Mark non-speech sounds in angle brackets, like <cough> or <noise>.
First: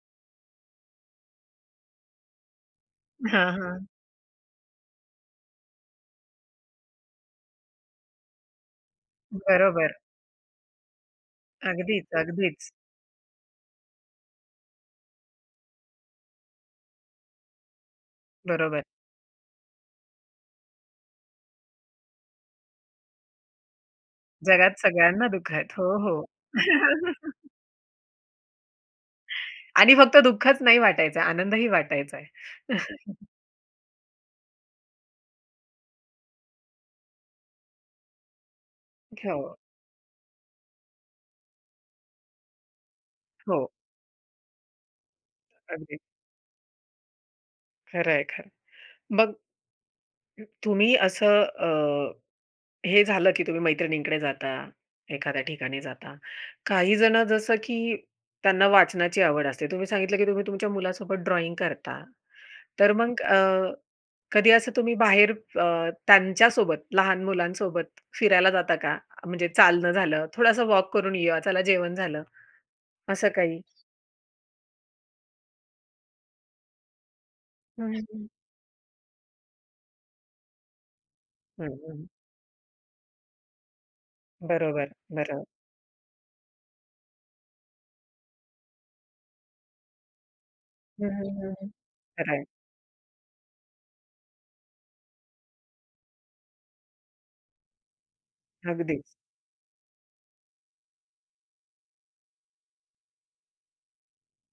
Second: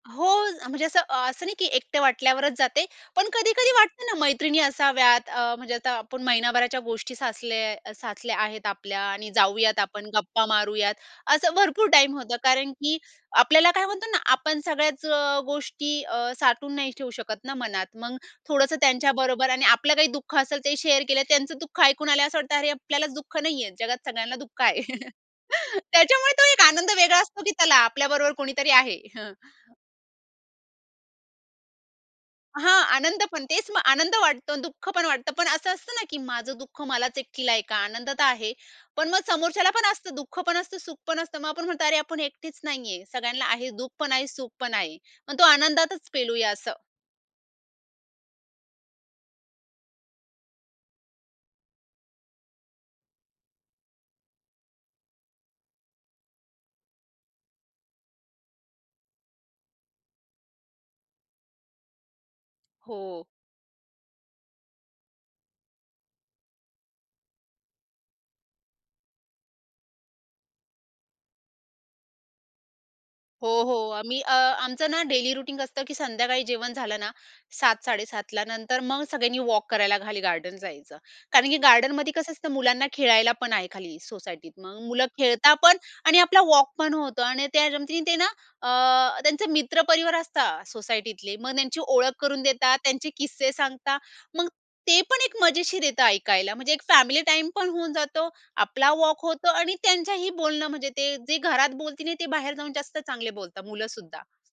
हो, म्हणजे असं अ, असं नाही की एकटे वाटल्यावरच जाते. पण हां, कधी-कधी हां. वाटतं ना मैत्रिणी असाव्यात अ, म्हणजे आता आपण महिनाभराच्या गोष्टी साचल्या साचल्या आहेत आपल्या आणि जाऊयात बरोबर. आपण गप्पा मारूयात. असं भरपूर अगदीच, टाईम होतं, अगदीच. कारण की आपल्याला काय म्हणतो ना आपण सगळ्याच अ, गोष्टी अ, साठवून नाही ठेवू शकत ना मनात. मग थोडंसं बरोबर. त्यांच्याबरोबर आणि आपलं काही दुःख असेल ते शेअर केलं त्यांचं दुःख ऐकून आल्या असं वाटतं, अरे आपल्यालाच दुःख नाहीये. जगात सगळ्यांना दुःख जगात आहे. सगळ्यांना दुःख आहेत. <chuckles> हो, हो. त्याच्यामुळे तो एक आनंद वेगळा असतो <chuckles> की चला आपल्याबरोबर कुणीतरी आहे. हं. आणि फक्त दुःखच नाही वाटायचा. आनंदही वाटायचाय. हां आनंद <chuckles> पण तेच आनंद वाटतो, दुःख पण वाटतं. पण असं असतंना की माझं दुःख मलाच एकटीला ऐका. आनंद तर आहे. पण मग हो. समोरच्याला पण असतं दुःख पण असतं सुख पण असतं. मग आपण म्हणतो अरे आपण एकटेच नाहीये. सगळ्यांना हो आहे दुःख पण आहे, सुख पण आहे. मग तो अगदीच. आनंदातच पेलूया असं. खरंय, खरंय. मग अ, तुम्ही असं अ, हे झालं की तुम्ही मैत्रिणींकडे जाता, एखाद्या ठिकाणी जाता. काही जणं जसं की त्यांना वाचनाची आवड असते. तुम्ही सांगितलं की तुम्ही तुमच्या मुलासोबत ड्रॉइंग करता. तर मग हो. अ, कधी असं तुम्ही बाहेर अ, त्यांच्यासोबत लहान मुलांसोबत फिरायला जाता का? म्हणजे चालणं झालं, थोडासा वॉक करून येऊ, चला जेवण झालं असं हो, काही? हो आम्ही अ, आमचं ना डेली रुटीन असतं की संध्याकाळी जेवण झालं ना, सात साडे <unintelligible> सातला नंतर मग सगळ्यांनी वॉक करायला खाली गार्डन जायचं. कारण की हं, हं. गार्डनमध्ये कसं असतं मुलांना खेळायला पण आहे खाली सोसायटीत. मग बरोबर, मुलं बरं खेळता पण आणि आपला वॉक पण होतं आणि त्या निमिते ना अ, त्यांचे मित्र परिवार असतात हं, सोसायटीतले हं, हं, मग हं. त्यांची ओळख खरं करून आहे. देतात. त्यांचे किस्से सांगतात. मग ते पण एक मजेशीर येत ऐकायला, म्हणजे एक फॅमिली टाईमपण होऊन जातो आपला अगदीच. वॉक होतो आणि त्यांच्याही बोलणं म्हणजे ते जे घरात बोलतील नाही ते बाहेर जाऊन जास्त चांगले बोलतात मुलं सुद्धा.